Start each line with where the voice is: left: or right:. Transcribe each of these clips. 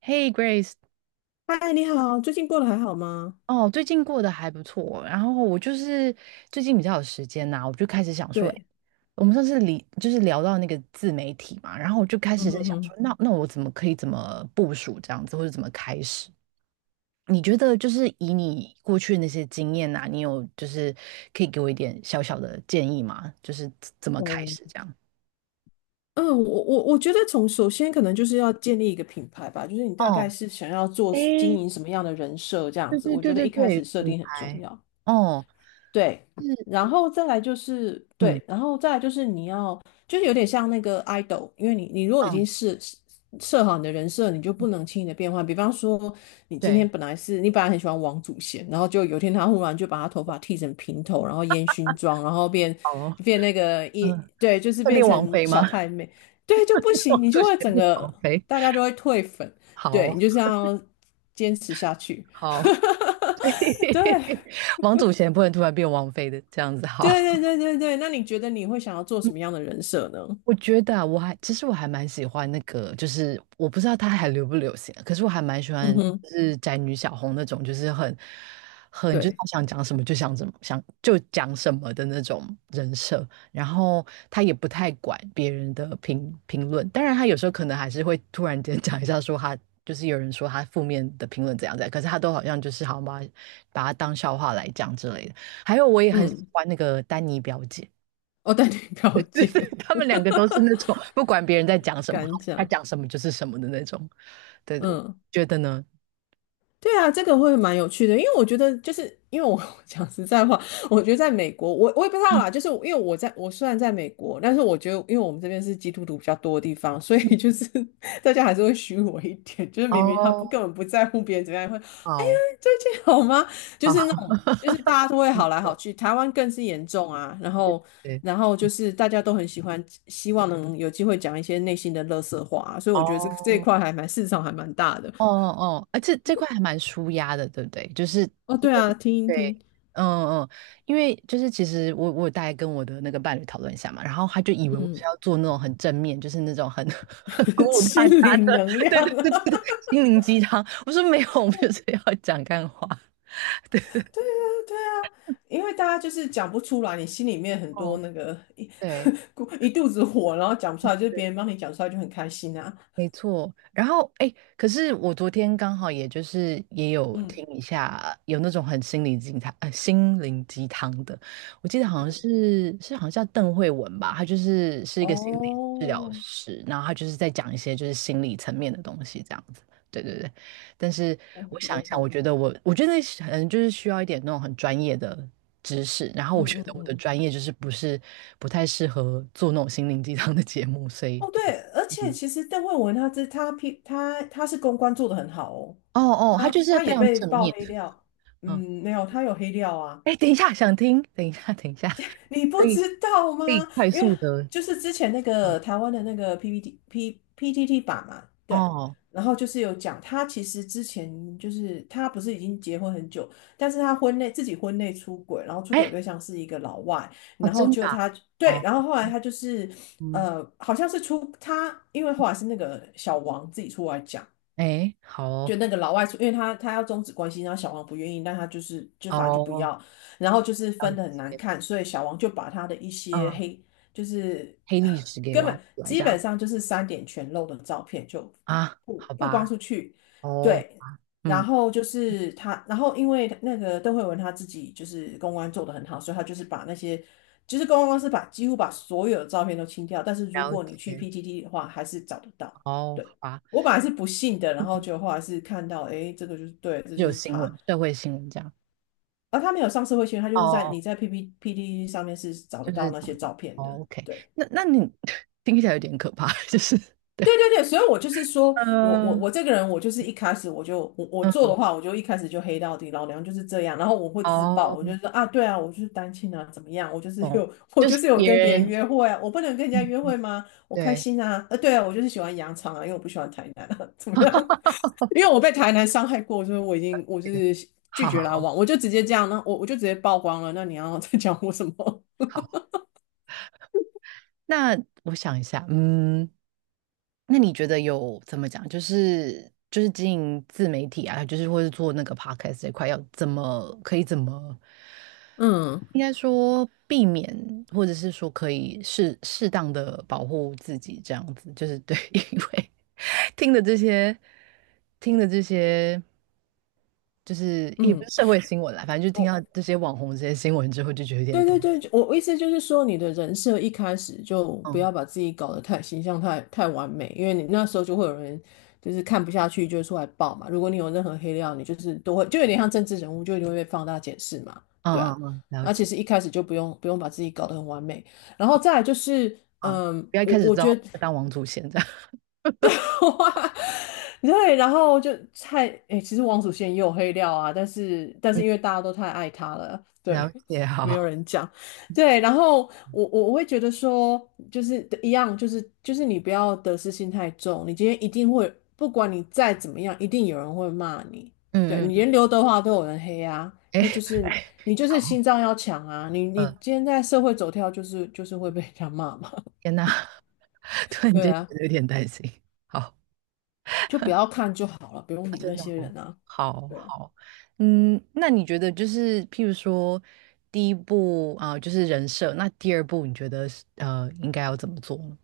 right: Hey Grace，
left: 嗨，你好，最近过得还好吗？
right: 哦，最近过得还不错。然后我就是最近比较有时间呐、我就开始想说，诶
left: 对，
right: 我们上次理就是聊到那个自媒体嘛，然后我就开
left: 嗯
right: 始在
left: 哼
right: 想说，
left: 哼，
right: 那我怎么可以怎么部署这样子，或者怎么开始？你觉得就是以你过去的那些经验呐、你有就是可以给我一点小小的建议吗？就是怎么开
left: 哦，
right: 始这样？
left: 嗯，我觉得从首先可能就是要建立一个品牌吧，就是你大
right: 哦，
left: 概是想要做经
right: 诶，
left: 营什么样的人设这样
right: 对
left: 子，
right: 对
left: 我觉
right: 对
left: 得
right: 对
left: 一开
right: 对，
left: 始设
right: 品
left: 定很重
right: 牌，
left: 要。
right: 哦，
left: 对，
right: 是，
left: 然后再来就是
right: 嗯
left: 对，然后再来就是你要，就是有点像那个 idol，因为你如果已
right: 嗯，
left: 经是设好你的人设，你就不能轻易的变换。比方说，
right: 对，
left: 你本来很喜欢王祖贤，然后就有一天他忽然就把他头发剃成平头，然后烟熏妆，然后变
right: 好哦。
left: 变那个一对，就是
right: 会
left: 变
right: 变王
left: 成
right: 妃
left: 小
right: 吗？
left: 太妹，对就不 行，
right: 王
left: 你
right: 祖
left: 就
right: 贤
left: 会整
right: 变
left: 个
right: 王妃。
left: 大家就会退粉，
right: 好
left: 对你就是要坚持下去，
right: 好，
left: 对。
right: 王祖贤不能突然变王妃的，这样子好。
left: 对对对对对，那你觉得你会想要做什么样的人设呢？
right: 我觉得啊，其实我还蛮喜欢那个，就是我不知道他还流不流行啊，可是我还蛮喜
left: 嗯
right: 欢，
left: 哼，
right: 就是宅女小红那种，就是很就是
left: 对，
right: 她想讲什么就想怎么想就讲什么的那种人设，然后她也不太管别人的评论，当然她有时候可能还是会突然间 讲一下说她就是有人说她负面的评论怎样怎样，可是她都好像就是好像把它当笑话来讲之类的。还有我也很喜
left: 嗯，
right: 欢那个丹妮表姐。
left: 我带你 了解，
right: 他们两个都是那种 不管别人在讲 什么，
left: 敢
right: 他
left: 讲，
right: 讲什么就是什么的那种。对对，
left: 嗯。
right: 觉得呢？
left: 对啊，这个会蛮有趣的，因为我觉得就是因为我 讲实在话，我觉得在美国，我也不知道
right: 嗯
left: 啦，就是因为我虽然在美国，但是我觉得因为我们这边是基督徒比较多的地方，所
right: 嗯，
left: 以就是 大家还是会虚伪一点，就是明明他不
right: 哦，
left: 根本不在乎别人怎么样，会哎呀
right: 好
left: 最近好吗？就是那
right: 好，
left: 种就是大家都会好来
right: 对
left: 好去，台湾更是严重啊，然后。
right: 对，
left: 然后就是大家都很喜欢，希望能有机会讲一些内心的垃圾话啊所以我觉得这一
right: 哦
left: 块市场还蛮大的
right: 哦哦，啊，这这块还蛮舒压的，对不对？就是
left: 哦。
right: 因
left: 对啊，
right: 为
left: 听一
right: 对。
left: 听。
right: 嗯嗯，因为就是其实我大概跟我的那个伴侣讨论一下嘛，然后他就以为我是
left: 嗯，
right: 要做那种很正面，就是那种很 很鼓 舞大
left: 心
right: 家
left: 灵
right: 的，
left: 能 量，
right: 对对
left: 啊，
right: 对对，对 心灵鸡汤。我说没有，我们就是要讲干话。
left: 对啊，对啊，因为大家就是讲不出来，你心里面很多
right: 哦，
left: 那个一
right: 对，
left: 咕一肚子火，然后讲不出来，就是别人帮你讲出来就很开心啊。
right: 没错，然后哎，诶可是我昨天刚好也就是也有
left: 嗯
right: 听一下，有那种很心灵鸡汤，心灵鸡汤的，我记得好像
left: 嗯，
right: 是好像叫邓慧文吧，她就是是一个心理
left: 哦，
right: 治疗师，然后她就是在讲一些就是心理层面的东西这样子，对对对。但是
left: 我
right: 我想
left: 我
right: 一想，我
left: 懂，
right: 觉得我觉得可能就是需要一点那种很专业的知识，然后
left: 嗯
right: 我觉
left: 嗯
right: 得我的
left: 嗯，
right: 专业就是不是不太适合做那种心灵鸡汤的节目，所以
left: 哦
right: 对
left: 对，而且
right: 嗯
left: 其实邓慧文他这他批他她是公关做的很好哦，
right: 哦哦，他
left: 他
right: 就是
left: 他
right: 非
left: 也
right: 常
left: 被
right: 正
left: 爆
right: 面。
left: 黑料，
right: 嗯，
left: 嗯，没有，他有黑料啊。
right: 哎，等一下，想听，等一下，等一下，
left: 你
right: 可
left: 不
right: 以
left: 知道吗？
right: 可以快
left: 因为
right: 速的，
left: 就是之前那
right: 嗯，
left: 个台湾的那个 PTT 版嘛，对，
right: 哦，
left: 然后就是有讲他其实之前就是他不是已经结婚很久，但是他婚内自己婚内出轨，然后出轨
right: 哎，
left: 对象是一个老外，
right: 哦，
left: 然后
right: 真的
left: 就
right: 啊
left: 他对，
right: 哦，
left: 然后后来他就是
right: 嗯，
left: 好像是出他，因为后来是那个小王自己出来讲，
right: 哎，好哦，
left: 就那个老外出，因为他要终止关系，然后小王不愿意，但他就是就反正就不
right: 哦，
left: 要，然后就是
right: 了
left: 分的很难
right: 解，
left: 看，所以小王就把他的一些
right: 嗯，
left: 黑，就是
right: 黑历史给
left: 根
right: 挖
left: 本
right: 出来这
left: 基本
right: 样
left: 上就是三点全露的照片就
right: 啊，
left: 曝
right: 好
left: 曝光
right: 吧，
left: 出去，
right: 哦，
left: 对，然
right: 嗯，
left: 后就是他，然后因为那个邓慧文他自己就是公关做的很好，所以他就是把那些。就是公关公司几乎把所有的照片都清掉，但是如
right: 了
left: 果你去
right: 解，
left: PTT 的话，还是找得到。
right: 哦，好
left: 对。
right: 吧，
left: 我本来是不信的，然后
right: 嗯，
left: 就后来是看到，哎，这个就是对，这
right: 就
left: 就
right: 有
left: 是
right: 新
left: 他。
right: 闻，社会新闻这样，
left: 他没有上社会新闻，他
right: 哦
left: 就是在
right: 哦，
left: 你在 P P P D 上面是找得
right: 就
left: 到
right: 是
left: 那
right: 找
left: 些
right: 到，
left: 照片
right: 哦
left: 的。
right: ，OK，
left: 对，
right: 那那你 听起来有点可怕，就是，
left: 对对对，所以我就是说我我
right: 嗯
left: 我这个人，我就是一开始我做
right: 嗯，
left: 的话，我就一开始就黑到底，老娘就是这样。然后我会自爆，我
right: 哦。
left: 就说啊，对啊，我就是单亲啊，怎么样？我就是
right: 懂，
left: 有 我
right: 就
left: 就
right: 是
left: 是有
right: 别
left: 跟别人
right: 人，
left: 约会啊，我不能跟人家约
right: 嗯，
left: 会吗？我开
right: 对，
left: 心啊，啊对啊，我就是喜欢羊肠啊，因为我不喜欢台南啊，怎么样？因为我被台南伤害过，所以我已经我就
right: 对
left: 是拒
right: 好
left: 绝来往，我就直接这样，那我就直接曝光了。那你要 再讲我什么？
right: 好，那我想一下，嗯，那你觉得有怎么讲？就是就是经营自媒体啊，就是或是做那个 podcast 这块，要怎么可以怎么，
left: 嗯
right: 应该说避免，或者是说可以适当的保护自己，这样子就是对，因为听的这些听的这些，就是也不
left: 嗯，
right: 是社会新闻啦，反正就听到
left: 我
right: 这些网红这些新闻之后，就觉得有点
left: 对
right: 担
left: 对
right: 心。
left: 对，我意思就是说，你的人设一开始就不
right: 嗯
left: 要把自己搞得太形象太完美，因为你那时候就会有人就是看不下去，就会出来爆嘛。如果你有任何黑料，你就是都会就有点像政治人物，就一定会被放大检视嘛。对
right: 嗯
left: 啊，
right: 嗯嗯，了
left: 那
right: 解。
left: 其实一开始就不用把自己搞得很完美，然后再来就是，
right: 啊，
left: 嗯，
right: 不要一
left: 我
right: 开始
left: 我
right: 当
left: 觉得
right: 当王祖贤这样。
left: 对，然后就诶，其实王祖贤也有黑料啊，但是因为大家都太爱他了，对，
right: 了解，
left: 没有
right: 好，
left: 人讲，对，然后我会觉得说，就是一样，就是你不要得失心太重，你今天一定会，不管你再怎么样，一定有人会骂你，对
right: 嗯
left: 你
right: 嗯，
left: 连刘德华都有人黑啊，
right: 哎，
left: 那就是
right: 哎，
left: 你就是
right: 好，
left: 心脏要强啊，你
right: 嗯，
left: 今天在社会走跳，就是会被人家骂嘛，
right: 天呐，突然
left: 对
right: 间觉
left: 啊，
right: 得有点担心，好，
left: 就不要看就好了，不用
right: 啊，
left: 理
right: 真
left: 那
right: 的
left: 些
right: 好，
left: 人啊。
right: 好
left: 对啊，
right: 好，嗯，那你觉得就是譬如说第一步啊、就是人设，那第二步你觉得是应该要怎么做呢？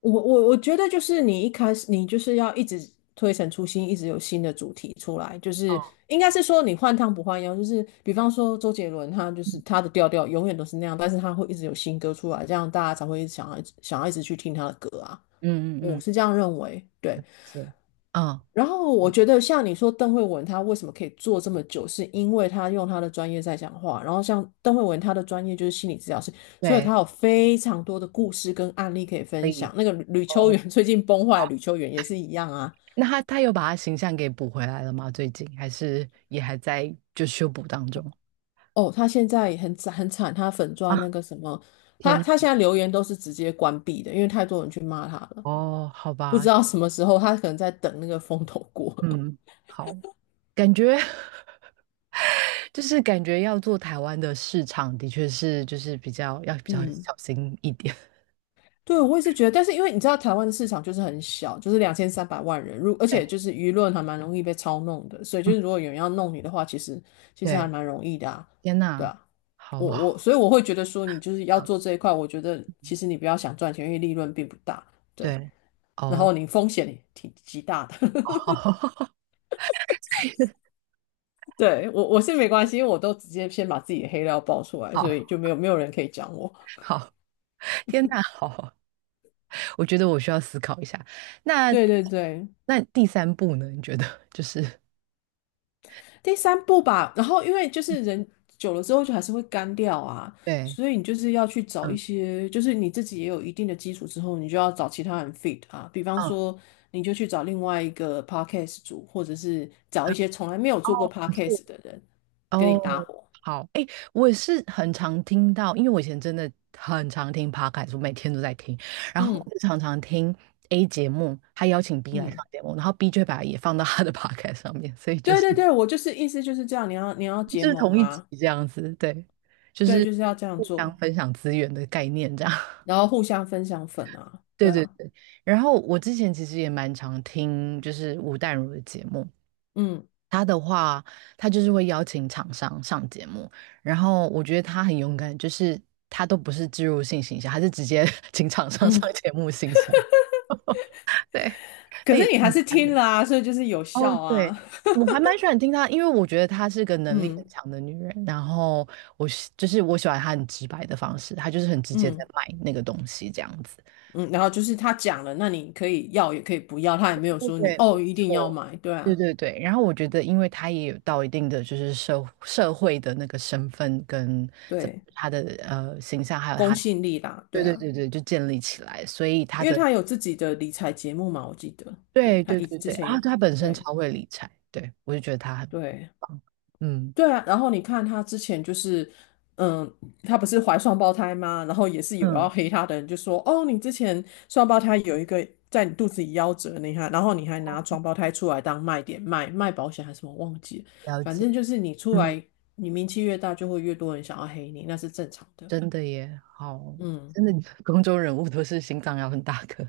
left: 我觉得就是你一开始你就是要一直推陈出新，一直有新的主题出来，就是
right: 哦，
left: 应该是说你换汤不换药，就是比方说周杰伦他就是
right: 嗯，
left: 他的调调永远都是那样，但是他会一直有新歌出来，这样大家才会想要一直去听他的歌啊，
right: 嗯嗯
left: 我
right: 嗯
left: 是这样认为，对。
right: 行，嗯，
left: 然后我觉得像你说邓慧文，她为什么可以做这么久，是因为她用她的专业在讲话。然后像邓慧文，她的专业就是心理治疗师，所以
right: 对，
left: 她有非常多的故事跟案例可以
right: 可
left: 分
right: 以
left: 享。那个吕秋
right: 哦。
left: 远 最近崩坏，吕秋远也是一样啊。
right: 那他他有把他形象给补回来了吗？最近还是也还在就修补当中
left: 哦，她现在也很惨很惨，她粉钻那
right: 啊？
left: 个什么，她
right: 天呐
left: 她现在留言都是直接关闭的，因为太多人去骂她了。
right: 哦，好
left: 不知
right: 吧，
left: 道什么时候她可能在等那个风头过。
right: 嗯，好，感觉 就是感觉要做台湾的市场，的确是就是比较要比较
left: 嗯，
right: 小心一点。
left: 对，我也是觉得，但是因为你知道台湾的市场就是很小，就是2300万人，而
right: 对，
left: 且就是舆论还蛮容易被操弄的，所以就
right: 嗯，
left: 是如果有人要弄你的话，其实还
right: 对，
left: 蛮容易的啊，
right: 天
left: 对
right: 呐，
left: 啊，
right: 好，
left: 所以我会觉得说你就是要
right: 嗯，
left: 做这一块，我觉得其实你不要想赚钱，因为利润并不大，对，
right: 对，
left: 然后
right: 哦，
left: 你风险也挺极大的，对我是没关系，因为我都直接先把自己的黑料爆出来，
right: 好，
left: 所以就
right: 好，
left: 没有人可以讲我，
right: 好，天呐，好，我觉得我需要思考一下。那
left: 对对对，
right: 第三步呢？你觉得就是
left: 第三步吧，然后因为就是人久了之后就还是会干掉啊，
right: 对，
left: 所以你就是要去找一
right: 嗯
left: 些，就是你自己也有一定的基础之后，你就要找其他人 fit 啊，比方
right: 嗯
left: 说你就去找另外一个 podcast 组，或者是找
right: 嗯，
left: 一些从来没有做过
right: 哦，很酷
left: podcast 的人跟你搭
right: 哦，
left: 伙。
right: 好，哎，我也是很常听到，因为我以前真的很常听 podcast，我每天都在听，然后
left: 嗯
right: 我就常常听 A 节目，他邀请 B 来上
left: 嗯，
right: 节目，然后 B 就会把也放到他的 podcast 上面，所以就
left: 对
right: 是
left: 对对，我就是意思就是这样，你要结
right: 就是
left: 盟
right: 同一集
left: 啊，
right: 这样子，对，就
left: 对，
right: 是
left: 就是要这样
right: 互相
left: 做，
right: 分享资源的概念这样，
left: 然后互相分享粉啊，
right: 对
left: 对
right: 对
left: 啊，
right: 对。然后我之前其实也蛮常听就是吴淡如的节目，
left: 嗯
right: 他的话，他就是会邀请厂商上节目，然后我觉得他很勇敢，就是他都不是植入性形象，他是直接 请厂商上
left: 嗯，
right: 节目形象，对，
left: 可
right: 那也
left: 是你
right: 是
left: 还
right: 很
left: 是
right: 赞
left: 听
right: 的。
left: 了啊，所以就是有
right: 哦，
left: 效
right: 对，
left: 啊，
right: 我还蛮喜欢听他，因为我觉得她是个 能力
left: 嗯。
right: 很强的女人。然后就是我喜欢她很直白的方式，她就是很直接在
left: 嗯
right: 卖那个东西这样子。
left: 嗯，然后就是他讲了，那你可以要也可以不要，他也没有
right: 对
left: 说你
right: 对，没
left: 哦一定要
right: 错，
left: 买，对
right: 对
left: 啊，
right: 对对。然后我觉得，因为他也有到一定的就是社会的那个身份跟
left: 对，
right: 他的形象，还有
left: 公
right: 他，
left: 信力啦，
right: 对
left: 对
right: 对
left: 啊，
right: 对对，就建立起来，所以他
left: 因为
right: 的，
left: 他有自己的理财节目嘛，我记得，对，
right: 对
left: 他
right: 对
left: 一
right: 对
left: 之
right: 对，
left: 前有，
right: 啊，他本身
left: 对
right: 超会理财，对，我就觉得他很
left: 对。
right: 棒，嗯
left: 对啊，然后你看他之前就是，嗯，他不是怀双胞胎吗？然后也是有要
right: 嗯，
left: 黑他的人就说，哦，你之前双胞胎有一个在你肚子里夭折，你看，然后你还拿双胞胎出来当卖点卖，卖保险还是什么忘记了
right: 了
left: 反
right: 解，
left: 正就是你出
right: 嗯，
left: 来，你名气越大，就会越多人想要黑你，那是正常的。
right: 真的耶，好，
left: 嗯，
right: 真的 公众人物都是心脏要很大颗，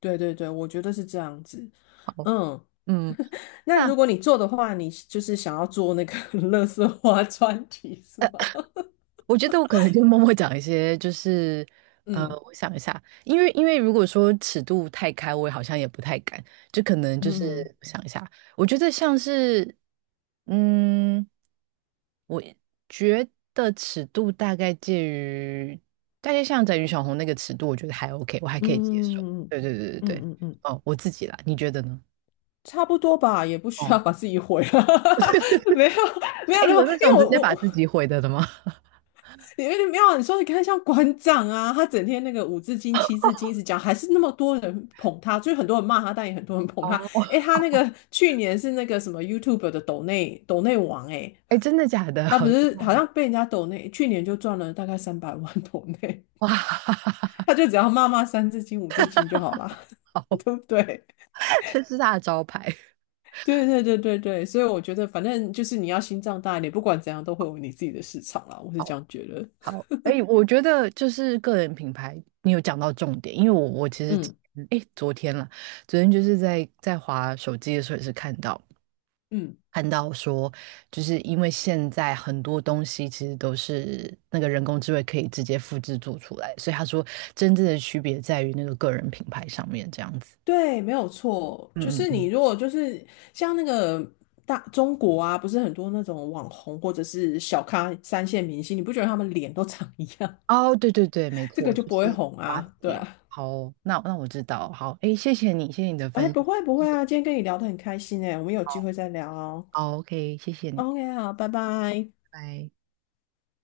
left: 对对对，我觉得是这样子。
right: 好，
left: 嗯，
right: 嗯。
left: 那如
right: 那。
left: 果你做的话，你就是想要做那个 乐色花专题是吗？
right: 我觉得我可能就默默讲一些，就是
left: 嗯
right: 我想一下，因为如果说尺度太开，我好像也不太敢，就可能就是
left: 嗯。嗯
right: 我想一下，我觉得像是嗯，我觉得尺度大概介于大概像在于小红那个尺度，我觉得还 OK，我还可以接受。
left: 嗯
right: 对对对对对，
left: 嗯嗯嗯，
right: 哦，我自己啦，你觉得呢？
left: 差不多吧，也不需
right: 哦，
left: 要把自己毁了。没有没有
right: 哎，
left: 没有，
right: 有
left: 因
right: 那
left: 为
right: 种
left: 我
right: 直接
left: 我
right: 把
left: 我
right: 自己毁的吗？
left: 有点没有啊，你说你看像馆长啊，他整天那个五字经七字经一直讲，还是那么多人捧他，就是很多人骂他，但也很多人捧他。
right: 哦，
left: 诶，他那个去年是那个什么 YouTube 的抖内王诶，
right: 哎，真的假的？
left: 他不是好 像被人家抖内，去年就赚了大概三百万 抖内，
right: 哇，
left: 他就只要骂骂三字经五字经就好啦，对不对？
right: 这是他的招牌。
left: 对对对对对，所以我觉得反正就是你要心脏大一点，不管怎样都会有你自己的市场啦，我是这样觉得。
right: 好，哎，我觉得就是个人品牌，你有讲到重点，因为我其实，
left: 嗯
right: 哎，昨天了，昨天就是在滑手机的时候也是看到
left: 嗯，
right: 看到说，就是因为现在很多东西其实都是那个人工智慧可以直接复制做出来，所以他说真正的区别在于那个个人品牌上面这样子。
left: 对，没有错，就
right: 嗯嗯
left: 是你
right: 嗯，
left: 如果就是像那个大中国啊，不是很多那种网红或者是小咖三线明星，你不觉得他们脸都长一样，
right: 哦，对对对，没
left: 这个
right: 错，
left: 就
right: 就
left: 不会
right: 是
left: 红
right: 瓜子
left: 啊？对
right: 脸。
left: 啊，
right: 好哦那我知道，好，哎，谢谢你，谢谢你的分
left: 哎，
right: 享，
left: 不会不会啊，今天跟你聊得很开心哎，我们有机会再聊哦。
right: 好，OK，谢谢你，
left: OK，好，拜拜。
right: 拜。